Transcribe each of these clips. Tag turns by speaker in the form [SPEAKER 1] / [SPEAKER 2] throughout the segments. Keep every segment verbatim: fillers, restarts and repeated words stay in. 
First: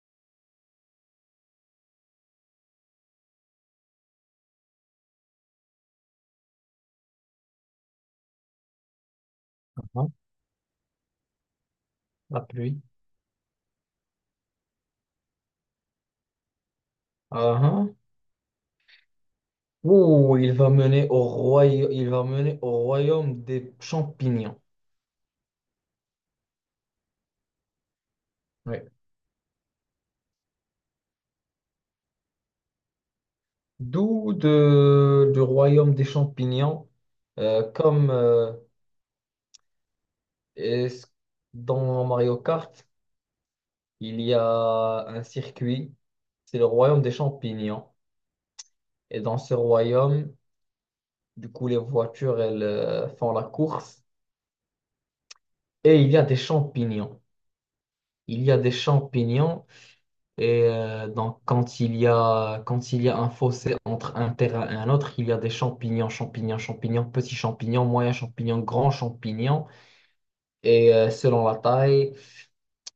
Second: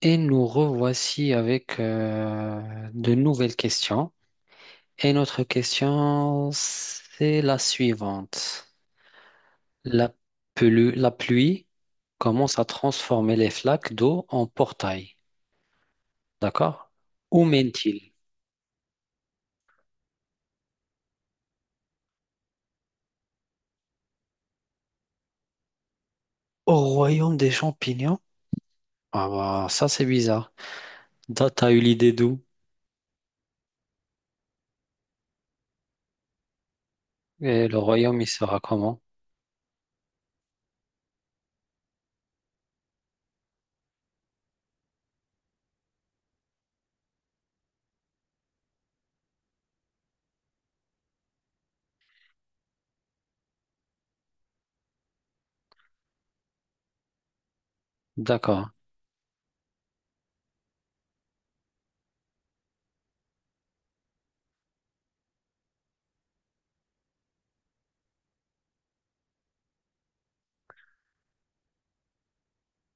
[SPEAKER 1] Et nous revoici avec euh, de nouvelles questions. Et notre question, c'est la suivante. La
[SPEAKER 2] Hein.
[SPEAKER 1] pelu- la pluie
[SPEAKER 2] La
[SPEAKER 1] commence à
[SPEAKER 2] pluie.
[SPEAKER 1] transformer les flaques d'eau en portails. D'accord? Où
[SPEAKER 2] Ah, hein.
[SPEAKER 1] mène-t-il?
[SPEAKER 2] Ouh, il va mener au royaume, il va mener au royaume des champignons.
[SPEAKER 1] Au royaume des champignons?
[SPEAKER 2] Ouais.
[SPEAKER 1] Ah bah, ça c'est bizarre. T'as t'as eu l'idée d'où?
[SPEAKER 2] D'où de, du royaume des champignons,
[SPEAKER 1] Et
[SPEAKER 2] euh,
[SPEAKER 1] le
[SPEAKER 2] comme
[SPEAKER 1] royaume, il
[SPEAKER 2] euh,
[SPEAKER 1] sera comment?
[SPEAKER 2] est-ce- dans Mario Kart, il y a un circuit, c'est le royaume des champignons. Et dans ce royaume, du coup, les voitures, elles euh, font la course. Et il y a des champignons. Il y a
[SPEAKER 1] D'accord.
[SPEAKER 2] des champignons. Et euh, donc, quand il y a, quand il y a un fossé entre un terrain et un autre, il y a des champignons, champignons, champignons, petits champignons, moyens champignons, grands champignons. Et euh, selon la taille,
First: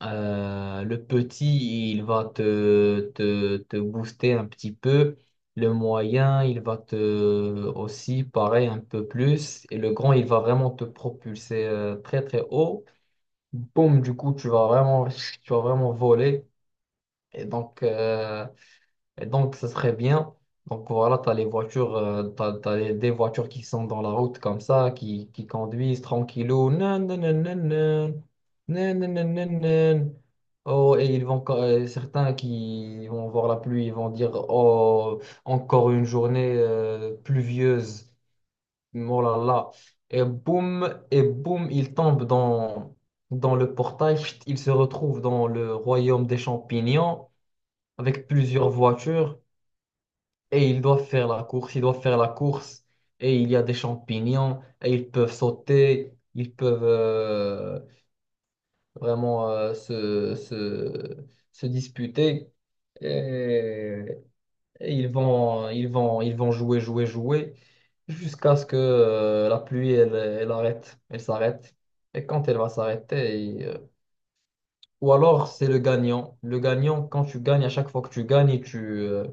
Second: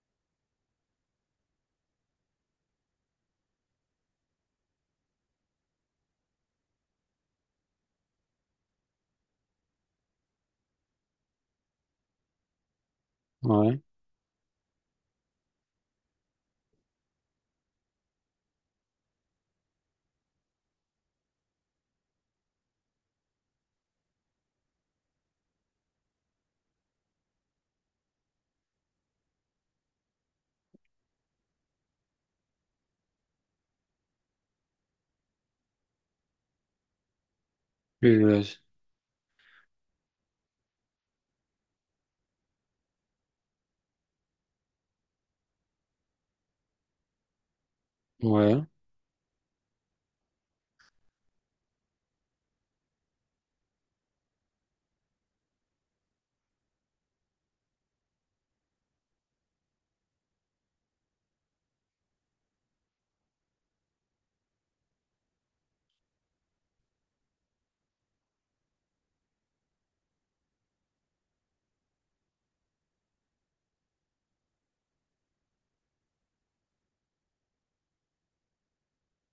[SPEAKER 2] euh, le petit, il va te, te, te booster un petit peu. Le moyen, il va te aussi, pareil, un peu plus. Et le grand, il va vraiment te propulser euh, très, très haut.
[SPEAKER 1] Ouais.
[SPEAKER 2] Boum, du coup, tu vas vraiment, tu vas vraiment voler. Et donc, euh, et donc, ça serait bien. Donc, voilà, tu as les voitures, euh, t'as, t'as les- des voitures qui sont dans la route comme ça, qui, qui conduisent tranquillou. Nan, nan, nan, nan, nan. Nan, nan, nan, nan, nan. Oh, et ils vont, co- euh, certains qui vont voir la pluie, ils vont dire, oh, encore une journée euh, pluvieuse.
[SPEAKER 1] Plus- euh,
[SPEAKER 2] Oh là là. Et boum, et boum, ils tombent dans, dans le portail. Chut, ils se retrouvent dans le royaume des champignons avec
[SPEAKER 1] Ouais.
[SPEAKER 2] plusieurs voitures et ils doivent faire la course, ils doivent faire la course, et il y a des champignons et ils peuvent sauter, ils peuvent euh, vraiment euh, se, se, se disputer, et, et ils vont, ils vont, ils vont jouer, jouer, jouer jusqu'à ce que euh, la pluie elle, elle arrête, elle s'arrête. Et quand elle va s'arrêter, et, euh, ou alors c'est le gagnant. Le gagnant, quand tu gagnes, à chaque fois que tu gagnes, tu, euh,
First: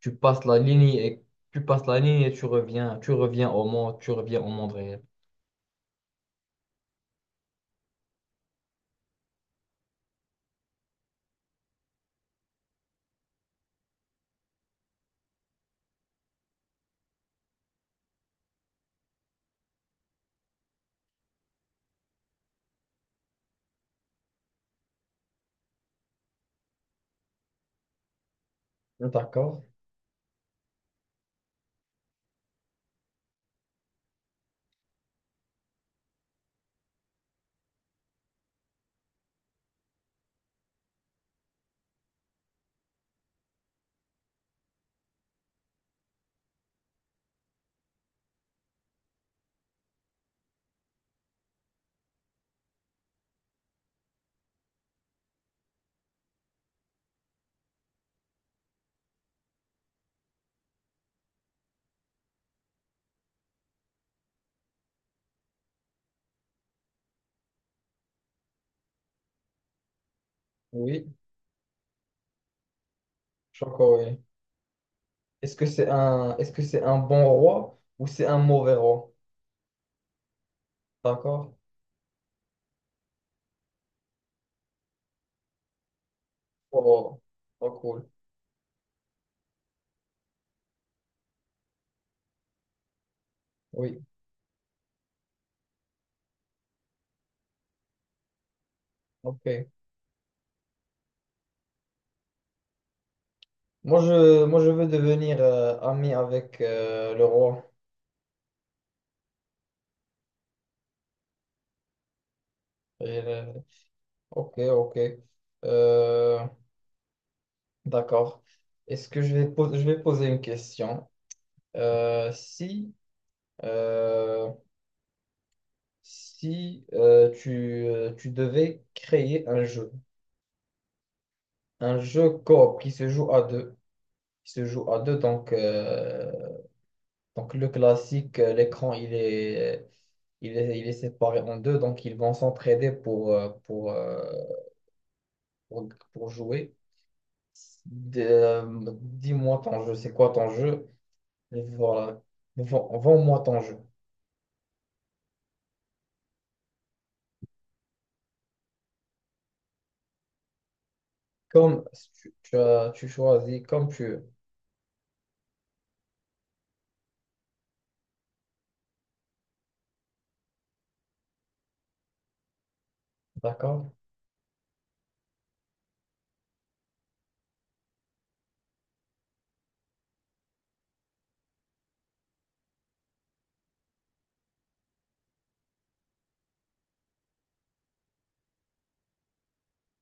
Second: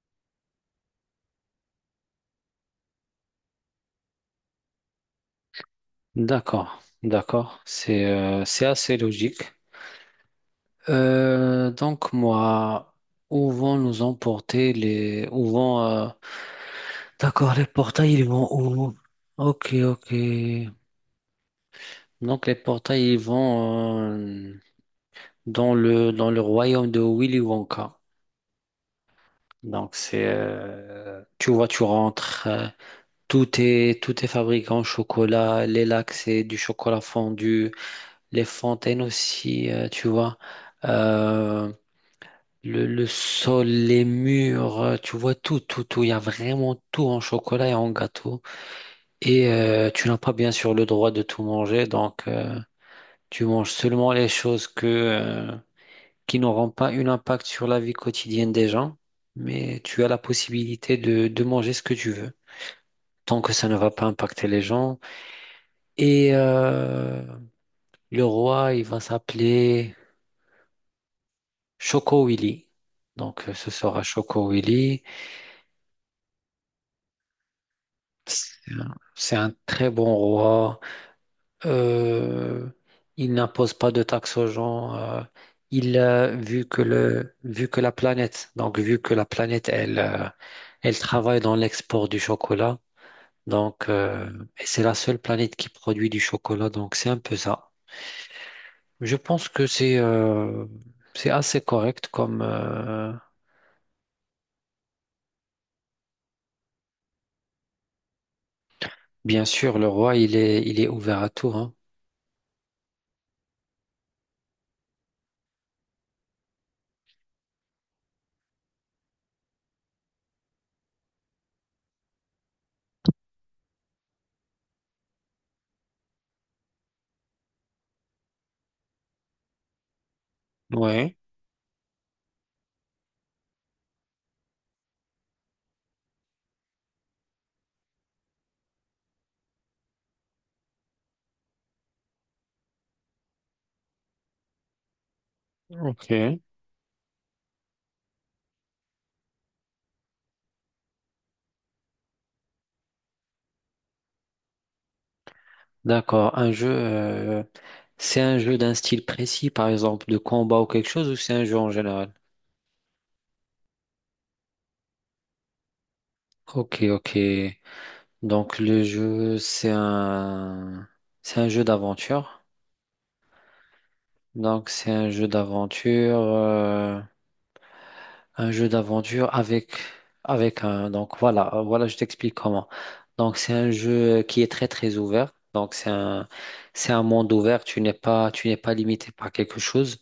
[SPEAKER 2] tu passes la ligne et tu passes la ligne et tu reviens, tu reviens au monde, tu reviens au monde réel.
[SPEAKER 1] D'accord. D'accord. C'est euh, c'est assez logique. Euh, donc moi, où vont nous emporter les, où vont, euh, d'accord, les portails, ils vont où? Ok, ok. Donc les portails, ils vont euh, dans le, dans le royaume de Willy Wonka.
[SPEAKER 2] D'accord.
[SPEAKER 1] Donc c'est... euh, tu vois, tu rentres, euh, tout est, tout est fabriqué en chocolat, les lacs, c'est du chocolat fondu, les fontaines aussi, euh, tu vois. Euh, Le, le sol, les murs, euh, tu vois tout, tout, tout. Il y a vraiment tout en chocolat et en gâteau. Et euh, tu n'as pas bien sûr le droit de tout manger, donc euh, tu manges seulement les choses que, euh, qui n'auront pas un impact sur la vie quotidienne des gens, mais tu as la possibilité de, de manger ce que tu veux, tant que ça ne va pas impacter les gens. Et euh, le roi, il va s'appeler
[SPEAKER 2] Oui,
[SPEAKER 1] Choco Willy. Donc euh,
[SPEAKER 2] je suis
[SPEAKER 1] ce
[SPEAKER 2] d'accord,
[SPEAKER 1] sera
[SPEAKER 2] oui.
[SPEAKER 1] Choco Willy.
[SPEAKER 2] Est-ce que c'est un, est-ce que c'est un bon roi ou c'est un
[SPEAKER 1] C'est
[SPEAKER 2] mauvais
[SPEAKER 1] un
[SPEAKER 2] roi?
[SPEAKER 1] c'est un très bon roi.
[SPEAKER 2] D'accord.
[SPEAKER 1] Euh, il n'impose pas de taxes aux gens. Euh, il a vu que
[SPEAKER 2] Oh,
[SPEAKER 1] le, vu
[SPEAKER 2] oh,
[SPEAKER 1] que la
[SPEAKER 2] cool.
[SPEAKER 1] planète, donc vu que la planète, elle, euh, elle travaille dans l'export du chocolat. Donc,
[SPEAKER 2] Oui,
[SPEAKER 1] euh, et c'est la seule planète qui produit du chocolat. Donc, c'est un peu ça. Je pense
[SPEAKER 2] ok.
[SPEAKER 1] que c'est euh, c'est assez correct comme euh,
[SPEAKER 2] Moi, je, moi, je veux devenir euh, ami avec euh, le roi.
[SPEAKER 1] bien sûr, le roi, il est il est ouvert à tout, hein.
[SPEAKER 2] Et, euh, ok, ok. Euh, d'accord. Est-ce que je vais, po- je vais poser une question? Euh, si, euh, si euh, tu, euh, tu devais créer un jeu,
[SPEAKER 1] Ouais,
[SPEAKER 2] un jeu coop qui se joue à deux, qui se joue à deux, donc, euh, donc le classique, euh, l'écran, il est, il est, il est séparé en deux, donc ils vont s'entraider pour, euh, pour, euh, pour, pour
[SPEAKER 1] ok.
[SPEAKER 2] jouer. De- euh, dis-moi ton jeu, c'est quoi ton jeu? Voilà, Vends- vends-moi ton jeu.
[SPEAKER 1] D'accord. Un jeu, euh, c'est un jeu d'un style précis, par exemple, de combat ou quelque chose, ou c'est un jeu en
[SPEAKER 2] Comme
[SPEAKER 1] général?
[SPEAKER 2] tu, tu as, tu choisis, comme tu veux,
[SPEAKER 1] Ok, ok. Donc le jeu, c'est un, c'est un jeu d'aventure.
[SPEAKER 2] d'accord?
[SPEAKER 1] Donc c'est un jeu d'aventure, euh, un jeu d'aventure avec, avec un. Donc voilà, euh, voilà, je t'explique comment. Donc c'est un jeu qui est très très ouvert. Donc c'est un, c'est un monde ouvert. Tu n'es pas, tu n'es pas limité par quelque chose.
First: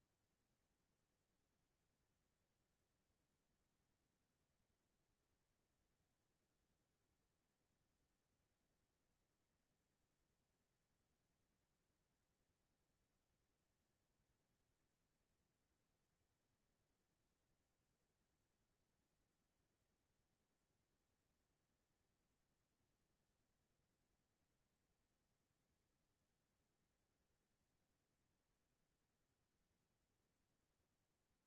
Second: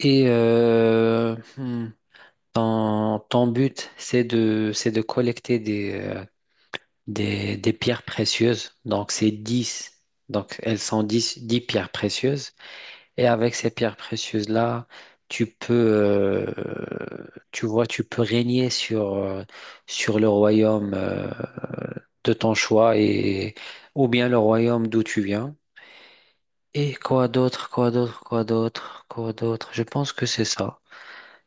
[SPEAKER 1] Et euh, hmm, Ton, ton but, c'est de, c'est de collecter des, euh, des, des pierres précieuses. Donc, c'est dix Donc, elles sont dix dix pierres précieuses. Et avec ces pierres précieuses-là, tu peux, euh, tu vois, tu peux régner sur, euh, sur le royaume, euh, de ton choix et, ou bien le royaume d'où tu viens. Et quoi d'autre, quoi d'autre, quoi d'autre, quoi d'autre. Je pense que c'est ça.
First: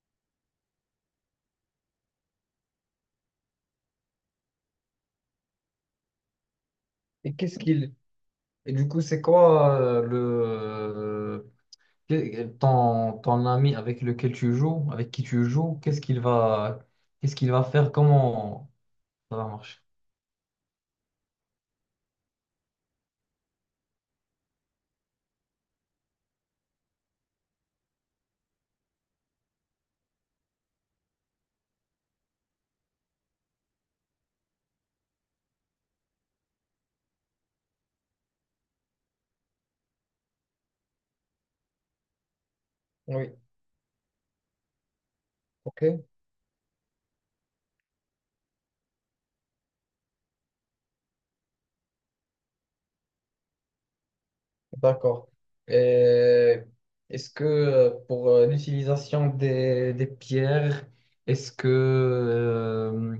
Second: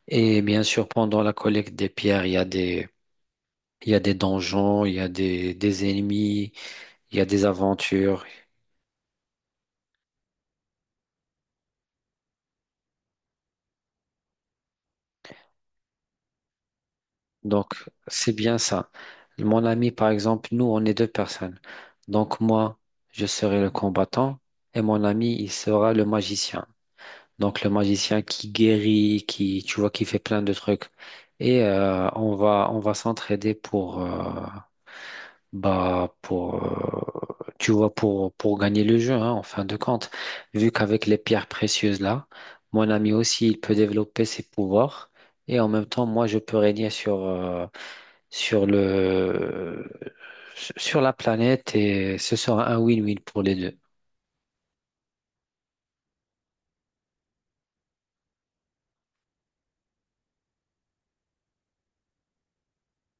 [SPEAKER 1] Et bien sûr, pendant la collecte des pierres, il y a des il y a des donjons, il y a des, des ennemis, il y a
[SPEAKER 2] Et
[SPEAKER 1] des
[SPEAKER 2] qu'est-ce qu'il
[SPEAKER 1] aventures.
[SPEAKER 2] Et du coup, c'est quoi euh, le que- ton, ton ami avec lequel tu joues, avec qui tu joues, qu'est-ce qu'il va qu'est-ce qu'il va
[SPEAKER 1] Donc,
[SPEAKER 2] faire,
[SPEAKER 1] c'est bien
[SPEAKER 2] comment
[SPEAKER 1] ça.
[SPEAKER 2] ça va
[SPEAKER 1] Mon
[SPEAKER 2] marcher?
[SPEAKER 1] ami, par exemple, nous, on est deux personnes. Donc, moi, je serai le combattant et mon ami, il sera le magicien. Donc, le magicien qui guérit, qui, tu vois, qui fait plein de trucs. Et euh, on va, on va s'entraider pour, euh, Bah, pour euh, tu vois pour pour gagner le jeu, hein, en fin de compte, vu qu'avec les pierres précieuses là, mon ami
[SPEAKER 2] Oui,
[SPEAKER 1] aussi il peut développer ses pouvoirs et en même temps
[SPEAKER 2] ok,
[SPEAKER 1] moi je peux régner sur euh, sur le sur la planète et ce sera un win-win pour les deux.
[SPEAKER 2] d'accord. Et Est-ce que euh, pour euh, l'utilisation des, des pierres, Est-ce que euh,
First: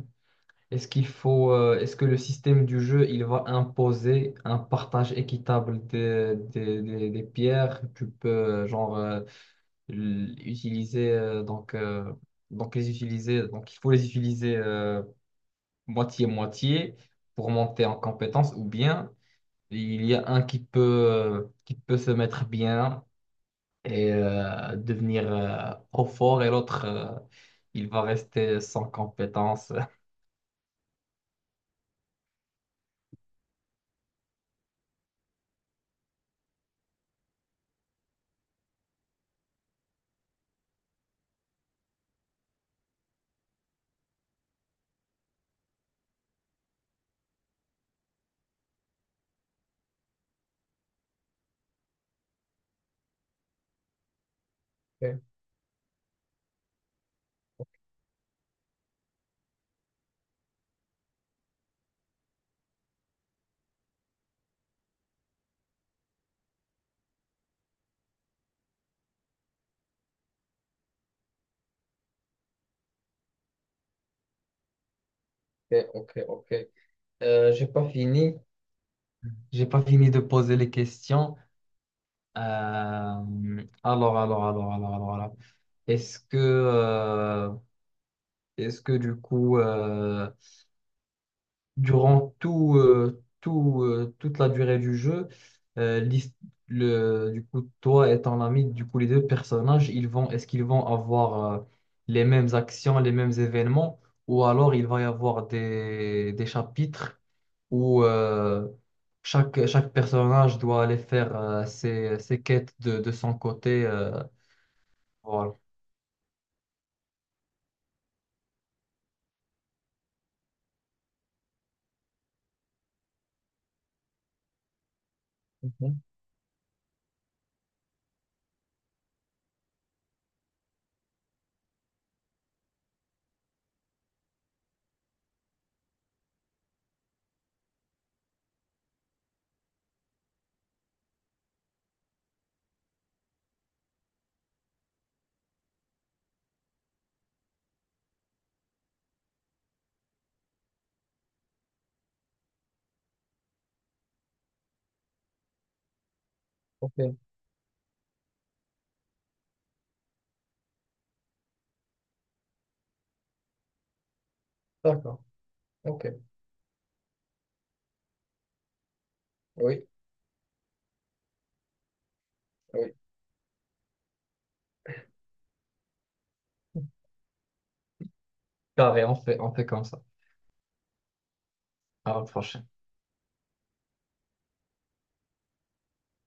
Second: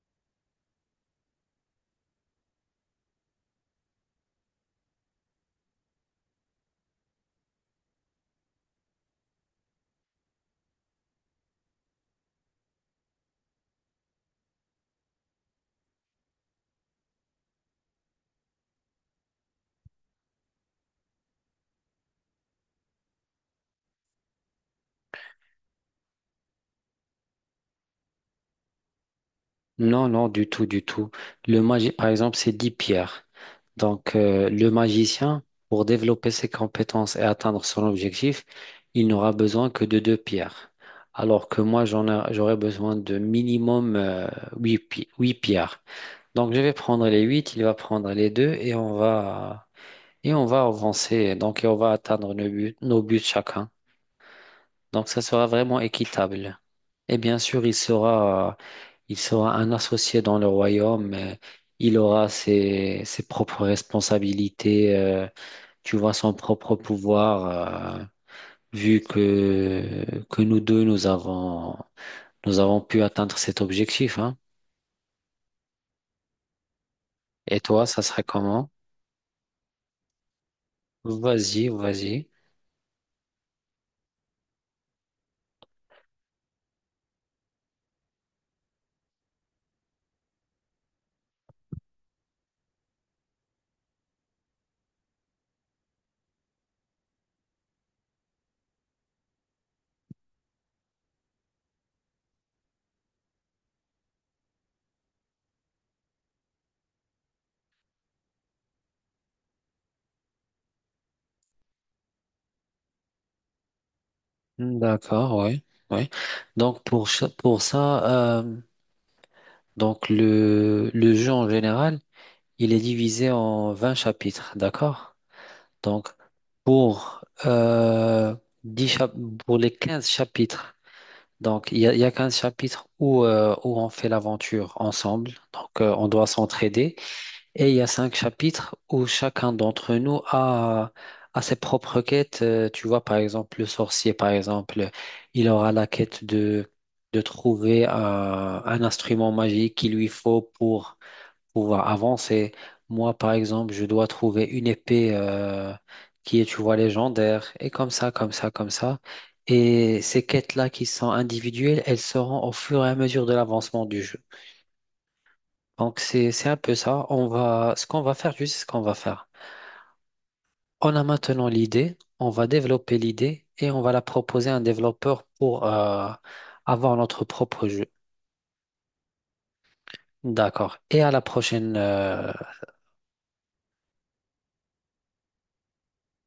[SPEAKER 2] est-ce qu'il faut euh, est-ce que le système du jeu il va imposer un partage équitable des, des, des- des pierres? Tu peux euh, genre euh, l- utiliser euh, donc euh, donc les utiliser donc il faut les utiliser euh, moitié moitié pour monter en compétence ou bien il y a un qui peut euh, qui peut se mettre bien et euh, devenir euh, trop fort et l'autre euh, il va rester sans compétence.
[SPEAKER 1] Non, non, du tout, du tout. Le magi, par exemple, c'est dix pierres. Donc, euh, le magicien, pour développer ses compétences et atteindre son objectif, il n'aura besoin que de deux pierres. Alors que moi, j'en ai- j'aurais besoin de minimum euh, huit pi- huit pierres. Donc, je vais prendre les huit, il va prendre les deux et on va, et on va avancer. Donc, et on va atteindre nos buts, nos buts chacun. Donc, ça sera vraiment équitable. Et bien sûr, il sera. Il sera un associé dans le royaume. euh, Il aura ses, ses propres responsabilités. Euh, tu vois, son propre pouvoir. Euh, vu que, que nous deux, nous avons, nous avons pu atteindre cet objectif, hein.
[SPEAKER 2] Ok, ok, ok, ok. Euh,
[SPEAKER 1] Et
[SPEAKER 2] j'ai
[SPEAKER 1] toi,
[SPEAKER 2] pas
[SPEAKER 1] ça serait
[SPEAKER 2] fini.
[SPEAKER 1] comment?
[SPEAKER 2] J'ai pas fini de poser les questions.
[SPEAKER 1] Vas-y, vas-y.
[SPEAKER 2] Euh, alors, alors, alors, alors, alors, alors. Est-ce que euh, Est-ce que du coup, euh, durant tout, euh, tout, euh, toute la durée du jeu, euh, l'his- le, du coup, toi et ton ami, du coup, les deux personnages, ils vont, est-ce qu'ils vont avoir euh, les mêmes actions, les mêmes événements, ou alors il va y avoir des, des chapitres où euh, chaque, chaque personnage doit aller faire euh, ses, ses quêtes de, de son côté. Euh,
[SPEAKER 1] D'accord,
[SPEAKER 2] voilà.
[SPEAKER 1] oui. Oui. Donc, pour, cha- pour ça, euh, donc le, le jeu en général, il est divisé en vingt chapitres, d'accord?
[SPEAKER 2] Mhm.
[SPEAKER 1] Donc, pour, euh, 10 chap- pour les quinze chapitres, donc il y a, il y a quinze chapitres où, euh, où on fait l'aventure ensemble, donc euh, on doit s'entraider, et il y a cinq chapitres où chacun d'entre nous a, a ses propres quêtes. Euh, tu vois, par exemple, le sorcier, par exemple, il aura la quête de, de trouver euh, un instrument magique qu'il lui faut pour pouvoir avancer. Moi, par exemple, je dois trouver une épée euh, qui est, tu vois,
[SPEAKER 2] Ok,
[SPEAKER 1] légendaire, et comme ça, comme ça, comme ça. Et ces quêtes-là qui sont individuelles, elles seront au fur et à mesure de l'avancement du jeu.
[SPEAKER 2] d'accord.
[SPEAKER 1] Donc,
[SPEAKER 2] Ok,
[SPEAKER 1] c'est, c'est un peu ça. On va, ce qu'on va faire, tu sais ce qu'on va faire.
[SPEAKER 2] oui,
[SPEAKER 1] On a maintenant l'idée, on va
[SPEAKER 2] oui.
[SPEAKER 1] développer l'idée et on va la proposer à un développeur pour euh, avoir notre propre jeu.
[SPEAKER 2] Carré, on fait, on fait comme ça.
[SPEAKER 1] D'accord. Et à la prochaine.
[SPEAKER 2] Ah,
[SPEAKER 1] euh,
[SPEAKER 2] franchement.